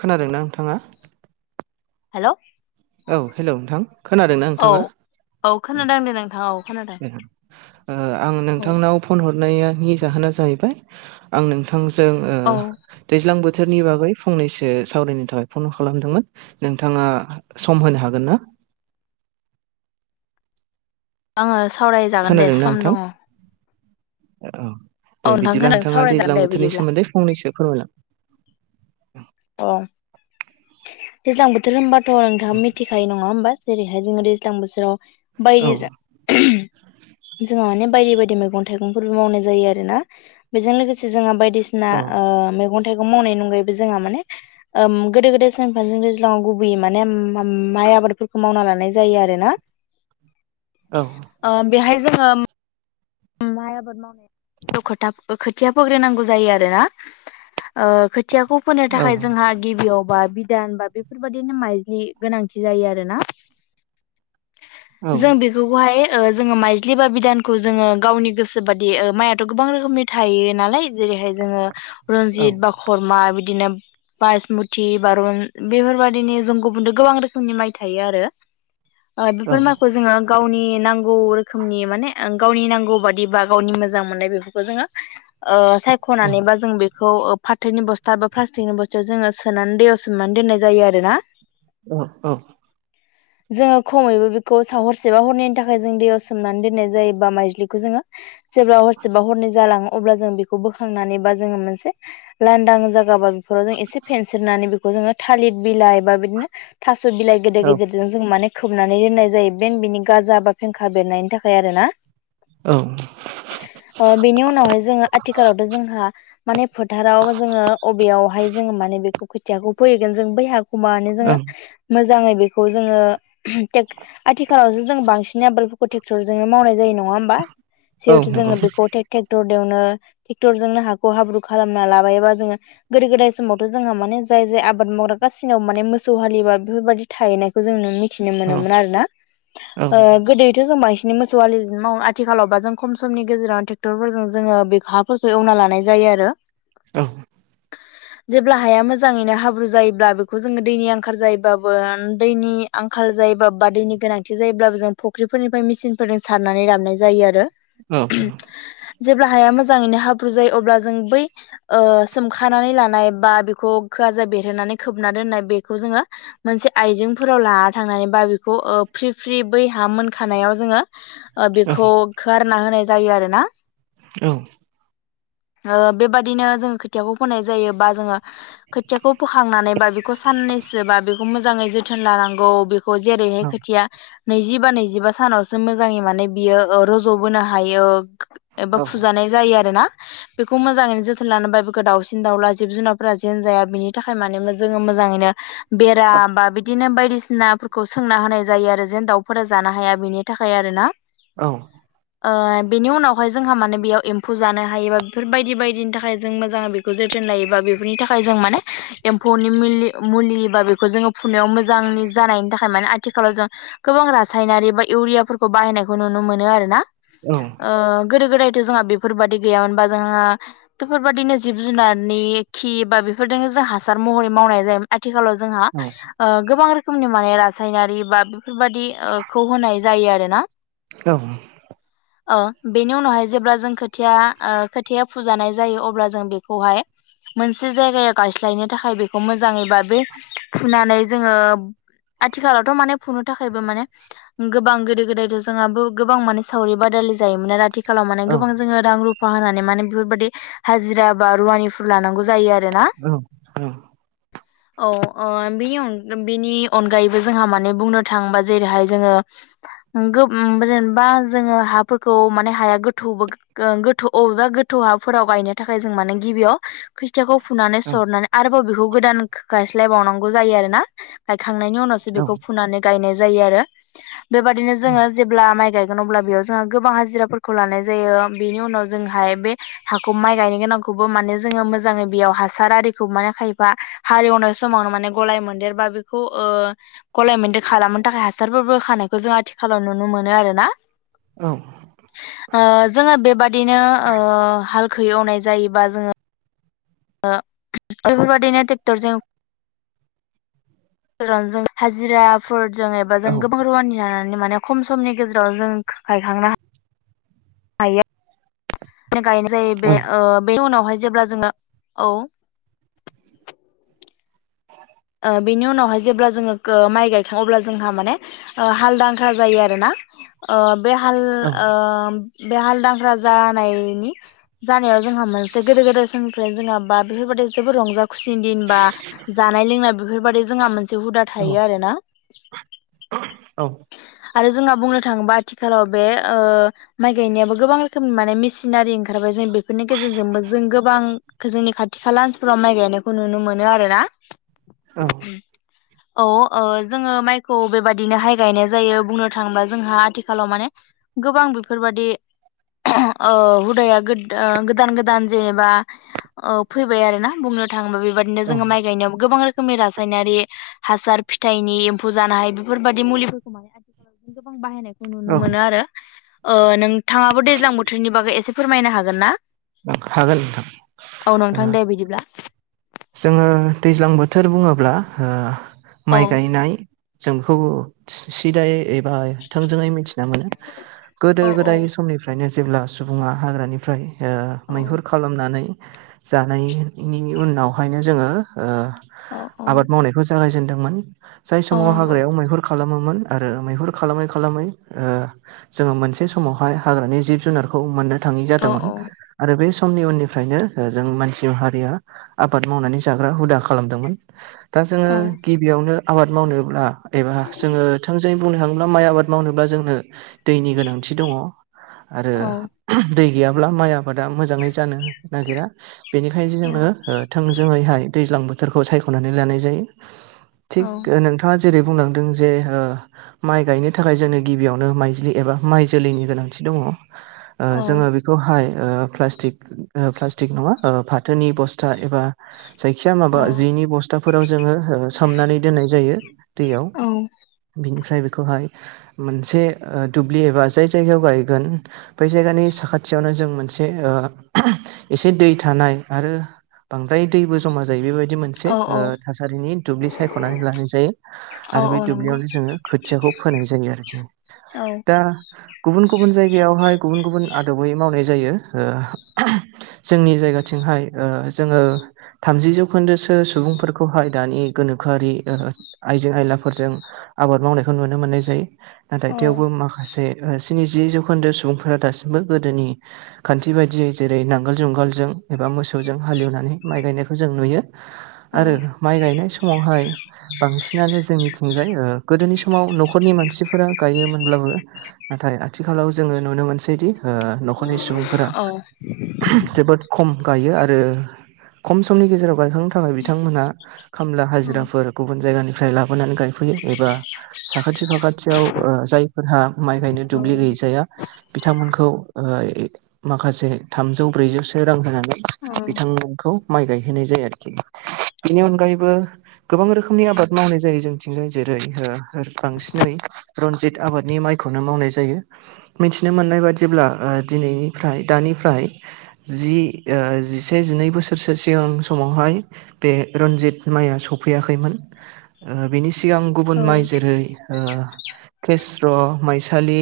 खोनादों ना नोंथाङा। हेलोव औ हेलोव नोंथां खोनादोंना औ नोंथाङा औ खोनादों दे नोंथां औ। खोनादों ओ आं औ नोंथांनाव फन हरनायानि जाहोना जाहैबाय आं नोंथांजों ओ औ दैज्लां बोथोरनि बागै फंनैसो सावरायनो थाखाय फन खालामदोंमोन। नोंथाङा सम होनो हागोन ना। आङो सावरायजागोन दे खोनादोंना सम नोंथां दङ। औ औ दे नोंथां बिदिब्ला खोनादों नोंथाङा सावरायजागोन दैज्लां दे बोथोरनि बिदिब्ला सोमोन्दै फंनैसो फोरमायलां अ दैज्लां बोथोर होमबाथ' नोंथाङा मिथिखायो नङा होमबा जेरैहाय जोङो दैज्लां बोथोराव औ बायदिजों जोंहा माने बायदि बायदि मैगं थाइगंफोरबो मावनाय जायो आरो ना बेजों लोगोसे जोंहा बायदिसिना औ ना ओ मैगं -थाइगं मावनाय अनगायैबो जोंहा माने ओम गोदो-गोदाय [unintelligible] दैज्लाङाव गुबैयै माने माइ आबादफोरखौ मावना लानाय जायो आरो ना। औ ओ बेहाय जोङो माइआबाद माव खोथा खोथिया फोग्रोनांगौ जायो आरो ना ओ खोथियाखौ फोनो औ थाखाय जोंहा गिबियाव बा बिदान बा बेफोरबायदिनो माइज्लि गोनांथि जायो आरोना। औ जों बेखौफोरखौहाय ओ जोङो माइज्लि बा बिदानखौ जोङो गावनि गोसो बादि ओ माइथ' गोबां रोखोमनि थायो नालाय जेरैहाय जोङो औ रनजित बा हरमा बिदिनो बायेसमुथि बारुन बेफोरबादिनि जों गुबुन गोबां रोखोमनि माइ थायो आरो। ओ औ बेफोर माइखौ जोङो गावनि नांगौ रोखोमनि माने गावनि नांगौ बादि बा गावनि मोजां मोननाय बेफोरखौ जोङो ओ सायख'नानै बा जों खौ फाथोनि बस्था बा प्लास्टिकनि बस्था जोङो सोनानै दैयाव सोमनानै दोननाय जायो आरो ना। औ औ। जोङो खमैबो बेखौ साव हरसेबा हरनैनि थाखाय जों दैयाव सोमनानै दोननाय जायो बा माइज्लि जोङो जेब्ला हरसेबा हरनै अब्ला जों बे खौ बोखांनानै बा जों मोनसे लांदां जागा बा बेफोराव एसे फेनस्रोनानै बे खौ जोङो थालिर बिलाइ बा बिदिनो थास' बिलाइ औ गेदेर गेदेर जों माने खोबनानै दोननाय जायो बेन बिनि गाजा बा फेंखा बेरनायनि थाखाय आरो ना। औ। ओ बेनि उनावहाय जोङो आथिखालावथ' जोंहा माने फोथाराव जोङो अबेयावहाय जोङो माने बेखौ खोथियाखौ फैहैगोन जों बैहाखौ माने औ जोङो मोजाङै बेखौ जोङो टेक आथिखालावसो जों बांसिन आबादफोरखौ ट्रेक्टरजोंनो मावनाय जायो नङा होमबा। औ जिहेथु नंगौ जोङो बेखौे ट्रेक्ट'र देवनो ट्रेक्टरजोंनो हाखौ हाब्रु खालामना लाबाय बा जोङो गोदो गोदाय समावथ' जोंहा माने जाय जाय आबाद मावग्रा गासिनाव माने मोसौ हालिबा बेफोरबायदि थाहैनायखौ जों मिथिनो औ मोनोमोन आरोना औ ओ गोदोथ' जों मा नि मोसौ हालिजोंनो मावो आथ थिखालावबा जों खम समनि गेजेरावनो ट्रेक्टरफोरजों जोङो बे हाफोरखौ एवना लानाय जायो आरो। औ। जेब्ला हाया मोजाङैनो हाब्रु जायोब्ला बेखौ जोङो दैनि आंखार जायोबाबो दैनि आंखाल जायोबा बा दैनि गोनांथि जायोब्लाबो जों फुख्रिफोरनिफ्राय मेसिनफोरजों सारनानै लाबनाय जायो आरो। औ। जेब्ला हाया मोजाङैनो हाब्रु जायो अब्ला जों बै ओ सोमखानानै लानाय बा बेखौ खोआ जे बेरहोनानै खोबना दोननाय बेखौ जोङो मोनसे आइजेंफोराव लाना थांनानै बा बेखौ फ्रि फ्रि बै ह मोनखानायाव जोङो औ बेखौ खारना होनाय जायो आरो ना। औ। बेबादिनो जोङो खोथियाखौ फोननाय जायो बा जोङो खोथियाखौ फोखांनानै बा बेखौ साननैसोबा बेखौ मोजाङै जोथोन लानांगौ। बेखौ जेरैहाय औ खोथिया नैजिबा नैजिबा सानावसो मोजाङै माने बियो रज'बोनो हायो एबा फुजानाय जायो आरो ना। बेखौ मोजाङैनो जोथोन लानो बाय बेखौ दाउसिन दाउला जिब जुनारफोरा जेन जाया बिनि थाखाय माने मोजां जोङो मोजाङैनो बेरा औ बा बिदिनो बायदिसिना खौ सोंना होनाय जायो आरो जेन दाउफोरा जानो हाया बेनि थाखाय आरो ना। औ। ओ बेनि उनावहाय जोंहा माने बेयाव एम्फौ जानो हायोबा बेफोर बायदि बायदिनि थाखाय जों मोजां जोथोन लायोबा बेफोरनि थाखाय जों माने एम्फौनि मुलि-मुलि बा बेखौ जोङो फुनायाव मोजांनि जानायनि थाखाय माने आथिखालाव जों गोबां रासायनारि बा इउरियाफोरखौ बाहायनायखौ नु मो नुनो मोनो आरो ना। औ। ओ गोदो गोदायथ' जोंहा बेफोरबादि गैयामोनबा जोंहा बेफोरबादिनो जिब जुनारनि खि बा बेफोरजोंनो जों हासार महरै मावनाय जायो। आथिखालाव जोंहा औ गोबां रोखोमनि माने रासायनारि बा बेफोरबादि खौ होनाय जायो आरो ना औ। ओ बेनि उनावहाय ओ जेब्ला जों खोथाया खोथाया फुजानाय जायो अब्ला जों बेखौहाय मोनसे जायगायाव गायस्लायनो थाखाय बेखौ मोजाङै बा बे फुनानै जोङो आथिखालावथ' माने फुंनो थाखायबो माने गोबां गोदो गोदायथ' जोङाबो गोबां माने सावरि बादालि जायोमोन आरो आथिखालाव मान गोबां जोङो रां रुफा होनानै माने बेफोरबादि हाजिरा बा रुवानिफोर लानांगौ जायो आरो ना। औ औ। औ बेनि बेनि अनगायैबो जोंहा माने बुंनो थाङोबा जेरैहाय जोङो उम गोब ओं बा जोङो हाफोरखौ माने हाया गोथौ गोथौ अबेबा गोथौ हाफोराव गायनो थाखाय जों माने गिबियाव खोथियाखौ फुनानै सरनानै आरोबाव बेखौ गोदान गायस्लायबावनांगौ जायो आरोना गायखांनायनि उनावसो बेखौ फुनानै गायनाय जायो आरो बेबायदिनो जोङो जेब्ला माइ गायगोन अब्ला बेयाव जोंहा गोबां हाजिराफोरखौ लानाय जायो बेनि उनाव जोंहाय बे हाखौ माइ गायनो गोनांखौबो माने जोङो मोजाङै बेयाव हासार आरिखौ माने खायफा हारिवनाय समावनो माने गलाय मोनदेरबा बेखौ ओ गलायमोनदेर खालामनो थाखाय हासारफोरबो होखानायखौ जों आथिखालाव नुनो मोनो आरो ना। औ। ओ जोङो बेबादिनो ओ हालखो एवनाय जायोबा जोङो बेफोरबायाददिनो ट्रेक्टरजों गोरानजों हाजिराफोर जों एबा जों गोबां रुवानि लानानै माने खम समनि गेजेराव जों गायखांनो हा हायो गायनाय जायो बे ओ बेनि उनावहाय जेब्ला जोङो औ। ओ बिनि उनावहाय जेब्ला जोङो माइ गायखाङो अब्ला जोंहा माने हालदांख्रा जायो आरो ना। ओ बे हाल ओ बे हालदांख्रा जानायनि जानायाव जोंहा मोनसे गोदो गोदाय समनिफ्राय जोंहा बा बेफोरबायाददि जोबोद रंजा खुसिनि दिन बा जा नाय लोंनाय बेफोरबादि जोंहा मोनसे हुदा थायो आरोना। आरो जोंहा बुंनो थाङोबा आथिखालाव बे ओ माइ गायनायाबो गोबां रोखोमनि माने मेसिनारि ओंखारबाय जों बेफोरनि गेजेरजोंबो जों गोबां जोंनि खाथि खाला ओनसोलफोराव माइ गायनायखौ नुनो मोनो आरो ना। औ। औ ओ जोङो माइखौ बेबादिनोहाय गायनाय जायो बुंनो थाङोब्ला जोंहा आथिखालाव माने गोबां बेफोरबादि ओ हुदाया गोद-ओ गोदान गोदान जेनेबा ओ फैबाय आरो ना बुंनो थाङोबा बेबाददिनो औ जोङो माइ गायनायाव गोबां रो खोमनि रासायनारि हासार फिथाइनि एम्फौ जानो हायो बेफोरबादि मुलिफोरखौ माने आथिखालाव गोबां बाहायनाय नुनो औ मोनो आरो ओ नोंथाङाबो दैज्लां बोथोरनि बागै एसे फोरमायनो हागोन ना? हागोन नोंथां औ ओ नोंथां दे बिदिब्ला जोङो दैज्लां बोथोर बुङोब्ला ओ औ माइ गायनाय जों बेखौ सिदायै एबा थोंजोङै मिथिना मोनो गोदो औ औ गोदाय समनि फ्रायनो जेब्ला सुबुङा हाग्रानिफ्राय ओ औ मैहुर खालामनानै जानायनि उनावहायनो जोङो ओ औ औ आबाद मावनायखौ जागायजेनदोंमोन। जाय औ समाव नंगौ हाग्रायाव मैहुर खालामोमोन आरो मैहुर खालामै खालामै ओ जोङो मोनसे समावहाय हाग्रानि जिब जुनारखौ मोननो थाङै औ जादोंमोन आरो बे समनि उननिफ्रायनो जों मानसि हारिया आबाद मावनानै जाग्रा हुदा खालामदोंमोन दा जोङो औ गिबियावनो आबाद मावनोब्ला एबा जोङो थोंजोङै बुंनो थाङोब्ला माइ आबाद मावनोब्ला जोंनो दैनि गोनांथि दङ। आरो औ दै गैयाब्ला माइ आबादा मोजाङै जानो नागिरा। बेनिखायनो जोङो औ थोंजोङैहाय दैज्लां बोथोरखौ सायख'नानै लानाय जायो। औ थिग नोंथाङा जेरै बुंलांदों जे ओ माइ गायनो थाखाय जोंनो गिबियावनो माइज्लि एबा माइ जोलैनि गोनांथि दङ‌। ओ औ जोङो बेखौहाय प्लास्टिक प्लास्टिक नङा फाथोनि बस्था एबा जायखिया औ माबा जिनि बस्थाफोराव जोङो सोमनानै दोननाय जायो। दैयाव औ बिनिफ्राय बेखौहाय मोनसे दुब्लि एबा जाय जायगायाव गायगोन बै जायगानि साखाथियावनो जों मोनसे ओ एसे दै थानाय आरो बांद्राय दैबो जमा जायो बेबायदि मोनसे औ औ थासारिनि दुब्लि सायख'नानै लानाय जायो। औ आरो औ बे नंगौ दुब्लियावनो जोङो खोथियाखौ फोनाय जायो आरोखि। औ दा गुबुन- गुबुन जायगायावहाय गुबुन- गुबुन आदबै मावनाय जायो। जोंनि जायगाथिंहाय जोङो थामजि जौखोन्दोसो सुबुंफोरखौहाय दानि गोनोखोआरि आइजें आयलाफोरजों आबाद मावनायखौ नुनो मोननाय जायो। नाथाय औ थेवबो माखासे स्निजि जौखोन्दो सुबुंफोरा दासिमबो गोदोनि खान्थि बायदियै जेरै नांगोल जुंगालजों एबा मोसौजों हालेवनानै माइ गायनायखौ जों नुयो। औ आरो माइ गायनाय समावहाय बांसिनानो जोंनिथिंजाय गोदोनि समाव न'खरनि मानसिफोरा गायोमोनब्लाबो नाथाय आथिखालाव जोङो नुनो मोनसैदि ओ न'खरनि सुबुंफोरा जोबोद खम गायो आरो खम समनि गेजेराव गायखां थाखाय बिथांमोनहा खामला औ हाजिराफोर गुबुन जायगानिफ्राय लाबोनानै गायफैयो एबा साखाथि फाखाथियाव ओ जायफोरहा माइ गायनो दुब्लि गैयैजाया बिथांमोनखौ ओ ए माखासे थामजौ ब्रैजौसो रां होनानै [inaudible] बिथांमोनखौ माइ गायहोनाय जायो आरोखि। बेनि अनगायैबो गोबां रोखोमनि आबाद मावनाय जायो जोंथिंजाय जेरै ओ बांसिनै रनजित आबादनि माइखौनो मावनाय जायो। मिथिनो मोननाय बादिब्ला ओ दिनैनिफ्राय दानिफ्राय जि ओ जिसे से जिनै बोसोरसो सिगां समावहाय बे रन्जित माइया सफैयाखैमोन। ओ बिनि सिगां गुबुन माइ जेरै ओ खेस्र' माइसालि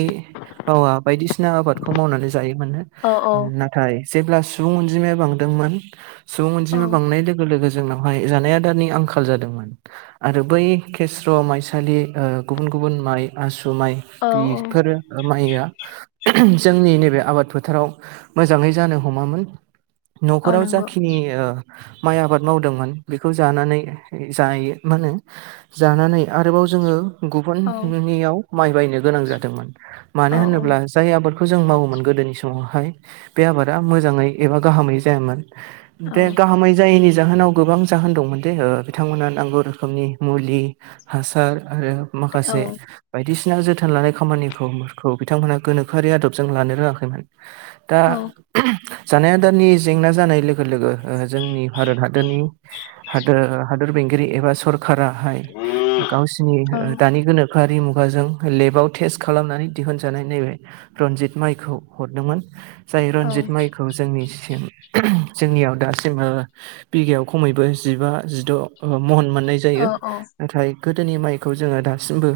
बावा बायदिसिना आबादखौ मावनानै जायो मोननो। नाथाय जेब्ला सुबुं अनजिमाया बांदोंमोन सुबुं अनजिमाया बांनाय लोगो- लोगो जोंनावहाय जानाय आदारनि आंखाल जादोंमोन। आरो बै खेस्र' माइसालि ओ गुबुन -गुबुन माइ आसु माइ औ बिफोर माइया जोंनि नैबे आबाद फोथाराव मोजाङै जानो हमामोन। न'खराव नंगौ जाखिनि ओ माइ आबाद मावदोंमोन बेखौ जानानै जायो। मा होनो जानानै आरोबाव जोङो। औ नंगौ औ गुबुननियाव माइ बायनो गोनां जादोंमोन। मानो औ होनोब्ला जाय आबादखौ जों मावोमोन गोदोनि समावहाय बे आबादा मोजाङै एबा गाहामै जायामोन। बे औ गाहामै जायैनि जाहोनाव गोबां जाहोन दंमोन दे बिथांमोनहा नांगौ रोखोमनि मुलि हासार आरो औ माखासे बायदिसिना जोथोन लानाय खामानिखौबोखौ बिथांमोनहा गोनोखोआरि आदबजों लानो रोङाखैमोन। दा औ जानाय आदारनि जेंना जानाय लोगो- लोगो ओ जोंनि भारत हाद दोनि हादोर हादोर बेंगिरि एबा सर काराहाय गावसिरनि दानि गोनो हारि मुगाजों लेबाव टेस्ट खालामनानै दिहुनजानाय नायबाय रनजित माइखौ हरदोंमोन। जाय रनजित माइखौ जोंनि सिम जोंनियाव दासिम ओ बिघायाव खमैबो जिबा जिद' महनमोन। नाय जायो नाथाय गोदोनि माइखौ जोङो दासिमबो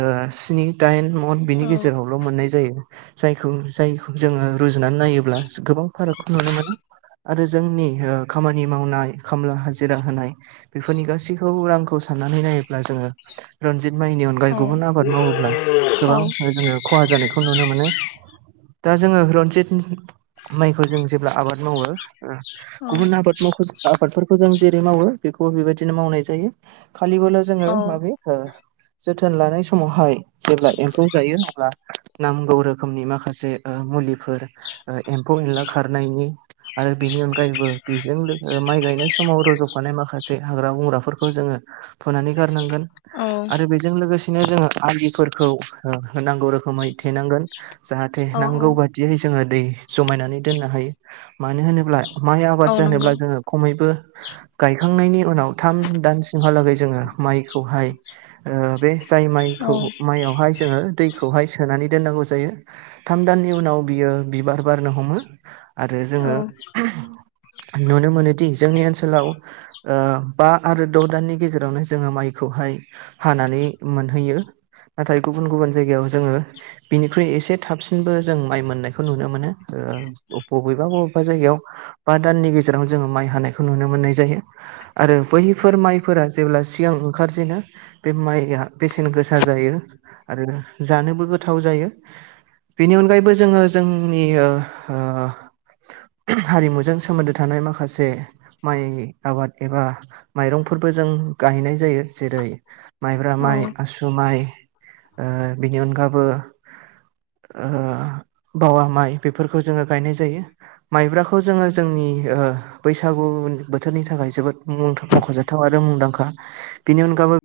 ओ स्नि दाइन मन बिनि गेजेरावल' मोननाय जायो। जायखौ जाय जोङो रुजुनानै नायोब्ला जो गोबां फारागखौ नुनो मोनो। आरो जोंनि ओ खामानि मावनाय खामला हाजिरा होनाय बेफोरनि गासैखौबो रांखौ सान्नानै नायोब्ला जोङो। रनजित माइनि अनगायै गुबुन आबाद मावोब्ला गोबां जोङो। खहा जानायखौ नुनो मोनो दा जोङो रन्जित [unintelligible] माइ फोर जों जेब्ला आबाद मावो ओ गुबुन आबाद मावख जो आबादफोरखौ जों जेरै मावो बेखौ बेबायदिनो मावनाय जायो खालिबोल' जोङो माबे ओ जोथोन लानाय समावहाय जेब्ला एम्फौ जायो अब्ला नांगौ रोखोमनि माखासे ओ मुलिफोर ओ एम्फौ एनला खारनायनि आरो बेनि अनगायैबो बेजों लोगो माइ गायनाय समाव रज'फानाय माखासे जे हाग्रा बंग्राफोरखौ जोङो फुनानै गारनांगोन आरो बे जों लोगोसेनो जोङो आलिफोरखौ हो-होनांगौ रोखोमै थेनांगोन। जाहाथे नांगौ बादियै जोङो दै जमायनानै दोननो हायो। मानो होनोब्ला माइ आबाद औ जानोब्ला नंगौ जोङो खमैबो गायखांनायनि उनाव थाम दान सिमहालागै जोङो माइखौहाय बे जाय माइखौ माइयावहाय जोङो। दैखौहाय सोनानै दोननांगौ जायो थाम दाननि उनाव बियो बिबार बारनो हमो। [unintelligible] आरो जोङो नुनो मोनोदि जोंनि ओनसोलाव बा आरो द' दाननि गेजेरावनो जोङो माइखौहाय हानानै मोनहैयो नाथाय गुबुन गुबुन जायगायाव जोङो। बिनिख्रुइ एसे थाबसिनबो जों माइ मोननायखौ नुनो मोनो। [inaudible] बबेबा बबेबा जायगायाव बा दाननि गेजेराव जोङो माइ हानायखौ नुनो मोननाय जायो। आरो बैफोर माइफोरा जेब्ला सिगां ओंखारजेनो बे माइया बेसेन गोसा जायो आरो जानोबो गोथाव जायो। बेनि अनगायैबो जोङो जोंनि ओ ओ हारिमुजों सोमोन्दो थानाय माखासे माइ आबाद एबा माइरंफोरबो जों गायनाय जायो जेरै माइब्रा औ माइ औ आसु माइ ओ बिनि अनगाबो ओ बावा माइ बेफोर खौ जोङो गायनाय जायो। माइब्राखौ जोङो जोंनि बैसागु बोथोरनि थाखाय जोबोद मख'जाथाव आरो मुंदांखा बेनि अनगाबैबो